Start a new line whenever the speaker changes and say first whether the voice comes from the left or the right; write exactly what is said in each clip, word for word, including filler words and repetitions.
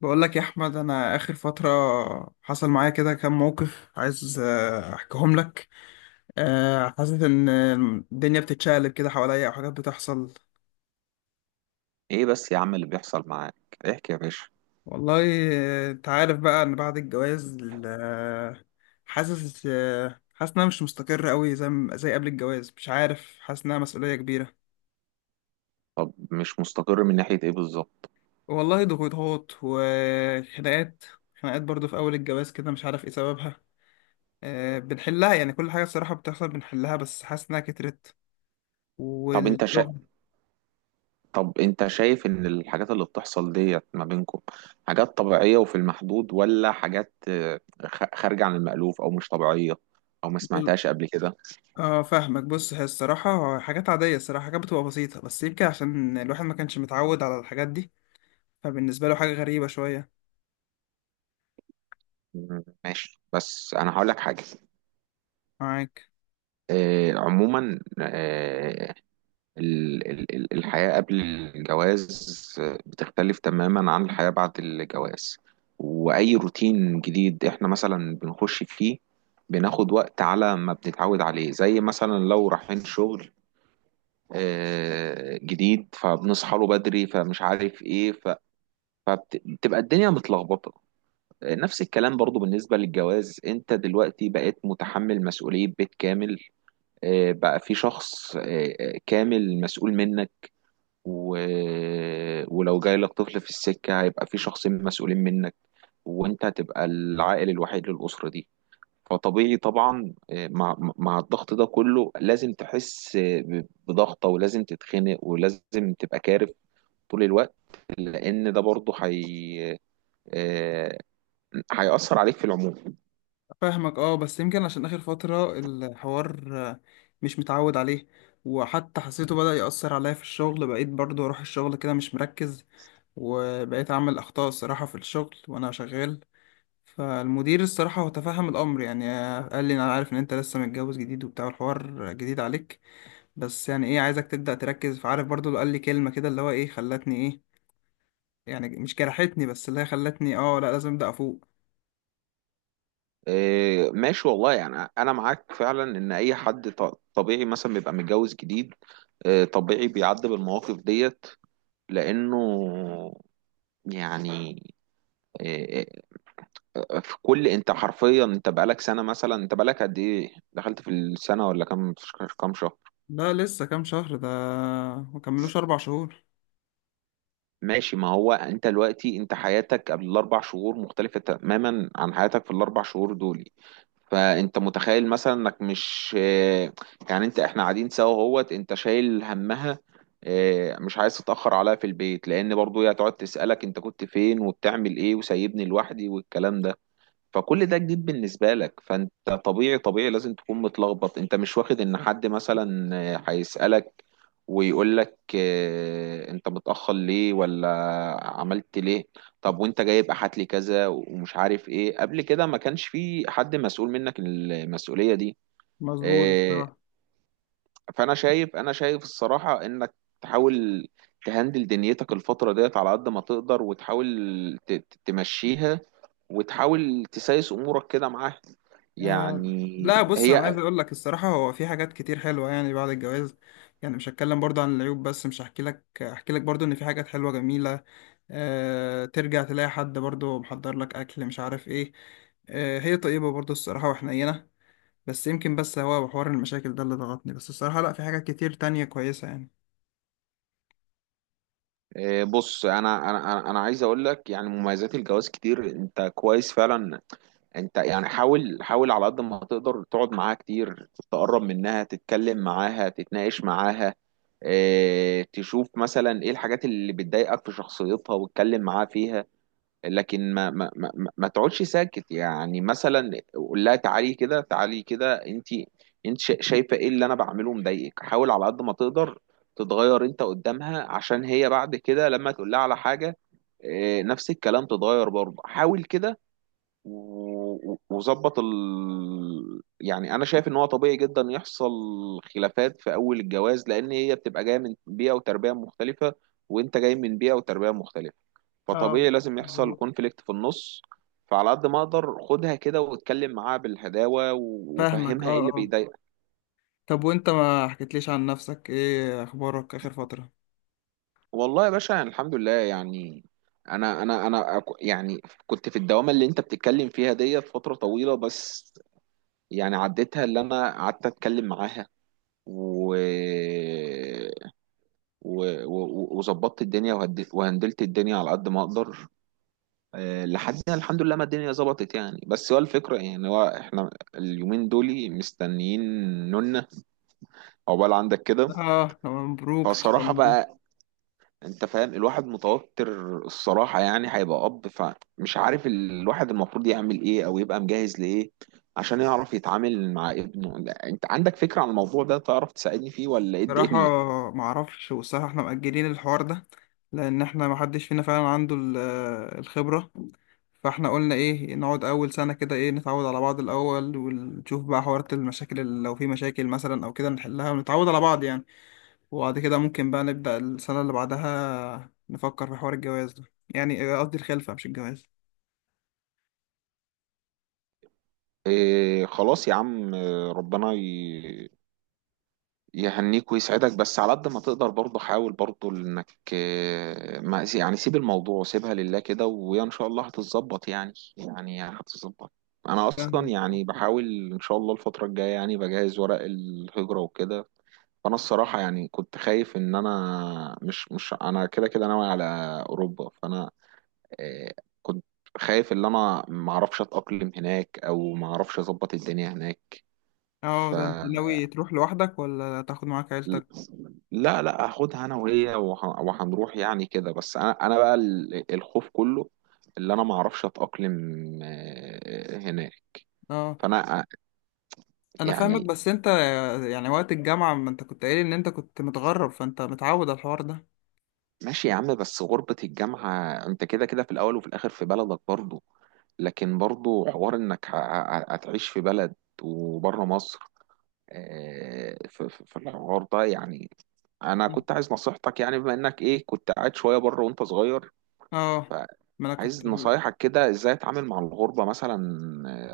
left: بقول لك يا احمد، انا اخر فتره حصل معايا كده كام موقف عايز آه، احكيهم لك. آه، حاسس ان الدنيا بتتشقلب كده حواليا او حاجات بتحصل.
right: ايه بس يا عم اللي بيحصل معاك؟ احكي يا باشا.
left: والله آه، انت عارف بقى ان بعد الجواز، آه، حاسس، آه، حاسس انها مش مستقره قوي زي ما- زي قبل الجواز، مش عارف، حاسس انها مسؤوليه كبيره.
right: طب مش مستقر من ناحية ايه بالظبط؟
left: والله ضغوطات وخناقات، خناقات برضو في اول الجواز كده، مش عارف ايه سببها. آه، بنحلها يعني، كل حاجه الصراحه بتحصل بنحلها، بس حاسس انها كترت.
right: طب انت شا...
left: والشغل.
right: طب انت شايف ان الحاجات اللي بتحصل ديت ما بينكم حاجات طبيعية وفي المحدود، ولا حاجات آه، خ- خارجة عن المألوف او مش طبيعية، او ما سمعتهاش قبل كده؟
left: اه فاهمك. بص، هي الصراحة حاجات عادية، الصراحة حاجات بتبقى بسيطة، بس يمكن عشان الواحد ما كانش متعود على الحاجات دي، فبالنسبة له حاجة غريبة شوية.
right: مم، ماشي، بس انا هقول لك حاجة.
left: معاك.
right: آه، عموما آه، ال- ال- ال- الحياة قبل الجواز بتختلف تماما عن الحياة بعد الجواز. وأي روتين جديد إحنا مثلا بنخش فيه، بناخد وقت على ما بنتعود عليه. زي مثلا لو رايحين شغل آه، جديد، فبنصحى له بدري، فمش عارف إيه، ف- فبتبقى الدنيا متلخبطة. آه، نفس الكلام برضو بالنسبة للجواز. أنت دلوقتي بقيت متحمل مسؤولية بيت كامل، آه، بقى في شخص آه، آه، كامل مسؤول منك. و... ولو جاي لك طفل في السكة، هيبقى في شخصين مسؤولين منك، وانت هتبقى العائل الوحيد للأسرة دي. فطبيعي طبعا آه، مع مع الضغط ده كله لازم تحس آه، ب- بضغطة، ولازم تتخنق، ولازم تبقى كارف طول الوقت. لأن ده برضه حي... آه، هيأثر عليك في العموم.
left: فاهمك اه. بس يمكن عشان آخر فترة الحوار آه، مش متعود عليه، وحتى حسيته بدأ يأثر عليا في الشغل، بقيت برضو أروح الشغل كده مش مركز، وبقيت أعمل أخطاء الصراحة في الشغل وأنا شغال. فالمدير الصراحة هو تفهم الأمر يعني، آه، قال لي أنا عارف إن أنت لسه متجوز جديد وبتاع الحوار جديد عليك، بس يعني ايه عايزك تبدأ تركز. فعارف برضو اللي قال لي كلمة كده اللي هو ايه خلتني ايه، يعني مش جرحتني، بس اللي هي خلتني اه لا لازم ابدأ افوق.
right: آه، ماشي، والله يعني أنا معاك فعلا. إن أي حد ط- طبيعي مثلا بيبقى متجوز جديد، آه، طبيعي بيعدي بالمواقف ديت. لانه يعني إيه، إيه، في كل، انت حرفيا انت بقالك سنه مثلا؟ انت بقالك قد ايه؟ دخلت في السنه ولا كام؟ كام شهر؟
left: لا لسه كام شهر ده، ما كملوش اربع شهور.
right: ماشي. ما هو انت دلوقتي، انت حياتك قبل الاربع شهور مختلفه تماما عن حياتك في الاربع شهور دول. فانت متخيل مثلا انك مش إيه، يعني. انت احنا قاعدين سوا اهوت، انت شايل همها، إيه، مش عايز تتاخر عليها في البيت، لان برضو هي هتقعد تسالك انت كنت فين وبتعمل ايه وسايبني لوحدي والكلام ده. فكل ده جديد بالنسبة لك. فانت طبيعي طبيعي لازم تكون متلخبط. انت مش واخد ان حد مثلا آه، هيسألك ويقول لك آه، انت متأخر ليه، ولا عملت ليه. طب وانت جايب؟ هات لي كذا ومش عارف ايه. قبل كده ما كانش في حد مسؤول منك المسؤولية دي.
left: مظبوط
right: آه،
left: الصراحة.
right: فانا شايف، انا شايف الصراحه، انك تحاول تهندل دنيتك الفتره ديت على قد ما تقدر، وتحاول ت- ت- تمشيها، وتحاول تسايس امورك كده معاها.
left: آه
right: يعني
left: لا بص، انا عايز
right: هي.
left: اقول لك الصراحة هو في حاجات كتير حلوة يعني بعد الجواز، يعني مش هتكلم برضو عن العيوب بس، مش هحكي لك، احكي لك برضو ان في حاجات حلوة جميلة. آه ترجع تلاقي حد برضو محضر لك اكل، مش عارف ايه. آه هي طيبة برضو الصراحة وحنينة. بس يمكن، بس هو حوار المشاكل ده اللي ضغطني، بس الصراحة لا، في حاجات كتير تانية كويسة يعني.
right: آه، بص، انا انا انا أنا عايز اقول لك يعني مميزات الجواز كتير. انت كويس فعلا. انت يعني حاول، حاول على قد ما تقدر تقعد معاها كتير، تقرب منها، تتكلم معاها، تتناقش معاها. آه، تشوف مثلا ايه الحاجات اللي بتضايقك في شخصيتها، واتكلم معاها فيها. لكن ما ما ما, ما ما تقعدش ساكت. يعني مثلا قول لها تعالي كده، تعالي كده، انت انت شا- شايفه ايه اللي انا بعمله مضايقك؟ حاول على قد ما تقدر تتغير انت قدامها، عشان هي بعد كده لما تقول لها على حاجه، اه، نفس الكلام، تتغير برضه. حاول كده. و- و- وظبط ال... يعني انا شايف ان هو طبيعي جدا يحصل خلافات في اول الجواز، لان هي بتبقى جايه من بيئه وتربيه مختلفه، وانت جاي من بيئه وتربيه مختلفه.
left: اه
right: فطبيعي لازم يحصل
left: مظبوط.
right: كونفليكت في النص. فعلى قد ما اقدر خدها كده واتكلم معاها بالهداوه، و-
left: فاهمك اه
right: وفهمها ايه اللي
left: اه.
right: بيضايقها.
left: طب وانت ما حكيتليش عن نفسك، ايه اخبارك اخر فترة؟
right: والله يا باشا، يعني الحمد لله يعني. انا انا انا أك- يعني كنت في الدوامه اللي انت بتتكلم فيها ديت فتره طويله، بس يعني عديتها. اللي انا قعدت اتكلم معاها، و و- و- وظبطت الدنيا، وهد- وهندلت الدنيا على قد ما اقدر. آه، لحدنا الحمد لله ما الدنيا ظبطت يعني. بس هو الفكرة يعني، هو احنا اليومين دول مستنيين نونا. عقبال عندك كده.
left: اه مبروك ان شاء
right: فصراحة
left: الله.
right: بقى، انت فاهم، الواحد متوتر الصراحة. يعني هيبقى أب، فمش عارف الواحد المفروض يعمل ايه، أو يبقى مجهز لإيه عشان يعرف يتعامل مع ابنه. لا، انت عندك فكرة عن الموضوع ده؟ تعرف تساعدني فيه، ولا ايه
left: بصراحة
right: الدنيا؟
left: ما اعرفش، والصراحة احنا مأجلين الحوار ده، لان احنا ما حدش فينا فعلا عنده ال- الخبرة. فاحنا قلنا ايه، نقعد اول سنة كده، ايه، نتعود على بعض الاول، ونشوف بقى حوارات المشاكل، اللي لو في مشاكل مثلا او كده نحلها، ونتعود على بعض يعني. وبعد كده ممكن بقى نبدأ السنة اللي بعدها نفكر في حوار الجواز ده، يعني قصدي الخلفة مش الجواز.
right: إيه خلاص يا عم، آه، ربنا يهنيك ويسعدك. بس على قد ما تقدر برضه، حاول برضه انك آه، ما، يعني، سيب الموضوع، سيبها لله كده، ويا ان شاء الله هتتظبط يعني، يعني هتتظبط. انا اصلا
left: فاهمك
right: يعني بحاول ان شاء الله الفتره الجايه يعني بجهز ورق الهجره وكده. فانا الصراحه يعني كنت خايف ان انا مش مش انا كده كده ناوي على اوروبا. فانا آه، كنت خايف ان انا ما اعرفش اتاقلم هناك، او ما اعرفش اظبط الدنيا هناك.
left: اه.
right: ف
left: ده انت ناوي تروح لوحدك ولا تاخد معاك عيلتك؟
right: لا، لا، هاخدها انا وهي، وه- وهنروح يعني كده. بس انا انا بقى ال- الخوف كله اللي انا ما اعرفش اتاقلم آه، هناك.
left: اه
right: فانا آه،
left: انا فاهمك،
right: يعني
left: بس انت يعني وقت الجامعة ما انت كنت قايل ان انت كنت متغرب، فانت متعود على الحوار ده.
right: ماشي يا عم، بس غربة الجامعة انت كده كده في الاول وفي الاخر في بلدك برضه. لكن برضه حوار انك ه- ه- هتعيش في بلد وبره مصر، آه، في في- في الحوار ده يعني. انا كنت عايز نصيحتك، يعني بما انك ايه، كنت قاعد شوية بره وانت صغير،
left: اه ما انا كنت
right: عايز
left: ال-
right: نصايحك كده ازاي اتعامل مع الغربة مثلا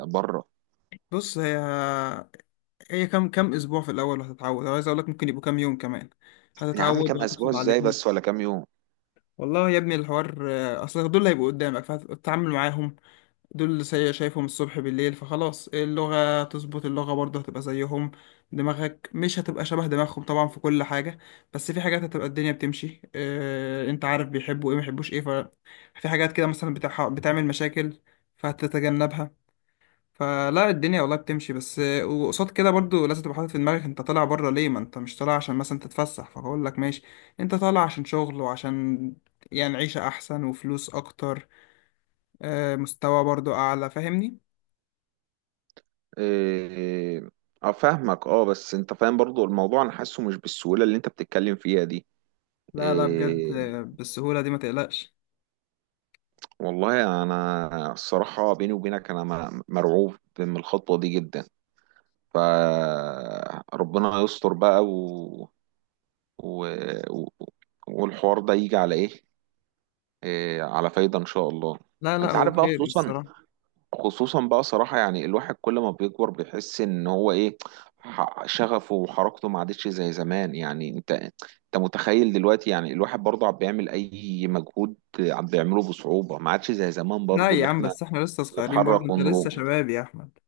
right: آه، بره.
left: بص، هي هي كام، كام اسبوع في الاول وهتتعود، أنا عايز اقول لك ممكن يبقوا كام يوم كمان،
right: يا عم
left: هتتعود
right: كام اسبوع
left: وهتاخد
right: ازاي
left: عليهم.
right: بس؟ ولا كام يوم؟
left: والله يا ابني الحوار آه، اصل دول اللي هيبقوا قدامك فهتتعامل معاهم، دول اللي سي- شايفهم الصبح بالليل، فخلاص اللغة تظبط، اللغة برضه هتبقى زيهم. دماغك مش هتبقى شبه دماغهم طبعا في كل حاجة، بس في حاجات هتبقى الدنيا بتمشي. اه انت عارف بيحبوا ايه، ما بيحبوش ايه، ففي حاجات كده مثلا بتح... بتعمل مشاكل فهتتجنبها. فلا الدنيا والله بتمشي، بس آه، وقصاد كده برضه لازم تبقى حاطط في دماغك انت طالع بره ليه. ما انت مش طالع عشان مثلا تتفسح فاقول لك ماشي، انت طالع عشان شغل وعشان يعني عيشة احسن وفلوس اكتر، آه، مستوى برضه اعلى، فاهمني.
right: إيه، اه، فاهمك. اه، بس انت فاهم برضو الموضوع. انا حاسه مش بالسهولة اللي انت بتتكلم فيها دي.
left: لا لا بجد،
right: إيه،
left: بالسهولة دي ما تقلقش.
right: والله انا الصراحة بيني وبينك انا م- مرعوب من الخطوة دي جدا. فربنا يستر بقى، و... و... و... والحوار ده يجي على ايه. إيه، على فايدة ان شاء الله.
left: لا لا
right: انت
left: هو
right: عارف بقى،
left: خير
right: خصوصا،
left: الصراحة.
right: خصوصا بقى صراحة، يعني الواحد كل ما بيكبر بيحس ان هو ايه، ح- شغفه وحركته ما عادتش زي زمان. يعني انت انت متخيل دلوقتي يعني الواحد برضه عم بيعمل اي مجهود عم بيعمله بصعوبة. ما عادش زي زمان
left: لا
right: برضه،
left: يا
right: اللي
left: عم،
right: احنا
left: بس احنا لسه صغيرين برضه،
right: نتحرك
left: انت لسه
right: ونروح
left: شباب يا احمد.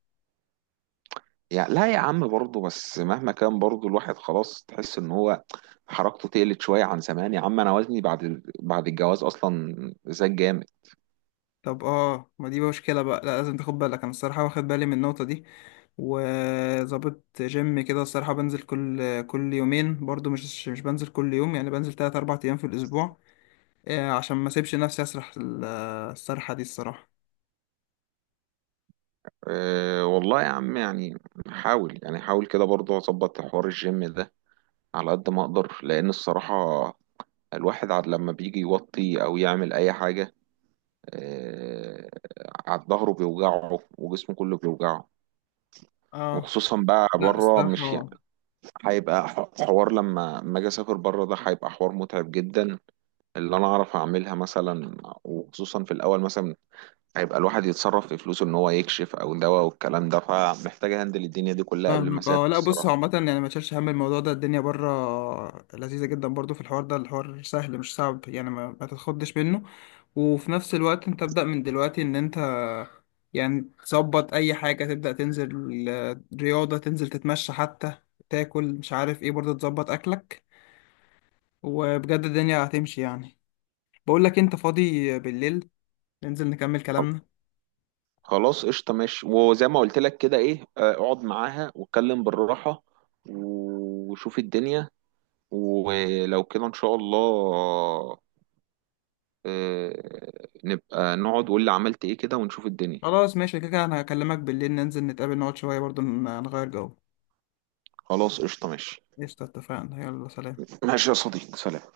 right: يعني. لا يا عم، برضه بس مهما كان برضه الواحد خلاص تحس ان هو حركته تقلت شوية عن زمان. يا عم انا وزني بعد بعد الجواز اصلا زاد جامد.
left: طب اه، ما دي مشكلة بقى، لا لازم تاخد بالك، انا الصراحة واخد بالي من النقطة دي، وظابط جيم كده الصراحة، بنزل كل كل يومين برضه، مش مش بنزل كل يوم، يعني بنزل تلات اربع ايام في الاسبوع، آه، عشان ما اسيبش نفسي اسرح ال- السرحة دي الصراحة.
right: أه والله يا عم يعني حاول، يعني حاول كده برضه اظبط حوار الجيم ده على قد ما اقدر. لان الصراحة الواحد عاد لما بيجي يوطي او يعمل اي حاجة، آه، عاد ظهره بيوجعه وجسمه كله بيوجعه.
left: اه
right: وخصوصا بقى
left: لا
right: بره، مش يعني،
left: الصراحة.
right: هيبقى ح- حوار لما لما اجي اسافر بره. ده هيبقى حوار متعب جدا اللي انا اعرف اعملها مثلا. وخصوصا في الاول مثلا هيبقى الواحد يتصرف في فلوسه ان هو يكشف او دواء والكلام ده. فمحتاج اهندل الدنيا دي كلها قبل ما
left: فاهمك
right: اسافر
left: اه. لا بص هو
right: الصراحة.
left: عامة يعني، ما تشيلش هم الموضوع ده، الدنيا بره لذيذة جدا برضو، في الحوار ده الحوار سهل مش صعب يعني، ما, ما تتخضش منه. وفي نفس الوقت انت ابدأ من دلوقتي ان انت يعني تظبط اي حاجة، تبدأ تنزل آه، رياضة، تنزل تتمشى حتى، تاكل مش عارف ايه، برضو تظبط اكلك، وبجد الدنيا هتمشي يعني. بقول لك انت فاضي بالليل؟ ننزل نكمل كلامنا.
right: خلاص قشطة، ماشي. وزي ما قلت لك كده، ايه، آه، اقعد معاها واتكلم بالراحة وشوف الدنيا. ولو كده ان شاء الله آه، نبقى نقعد، وقول لي عملت ايه كده، ونشوف الدنيا.
left: خلاص ماشي، كده كده انا هكلمك بالليل، ننزل نتقابل نقعد شوية برضو ن- نغير جو.
right: خلاص قشطة ماشي.
left: قشطة، اتفقنا، يلا سلام.
right: ماشي يا صديقي، سلام.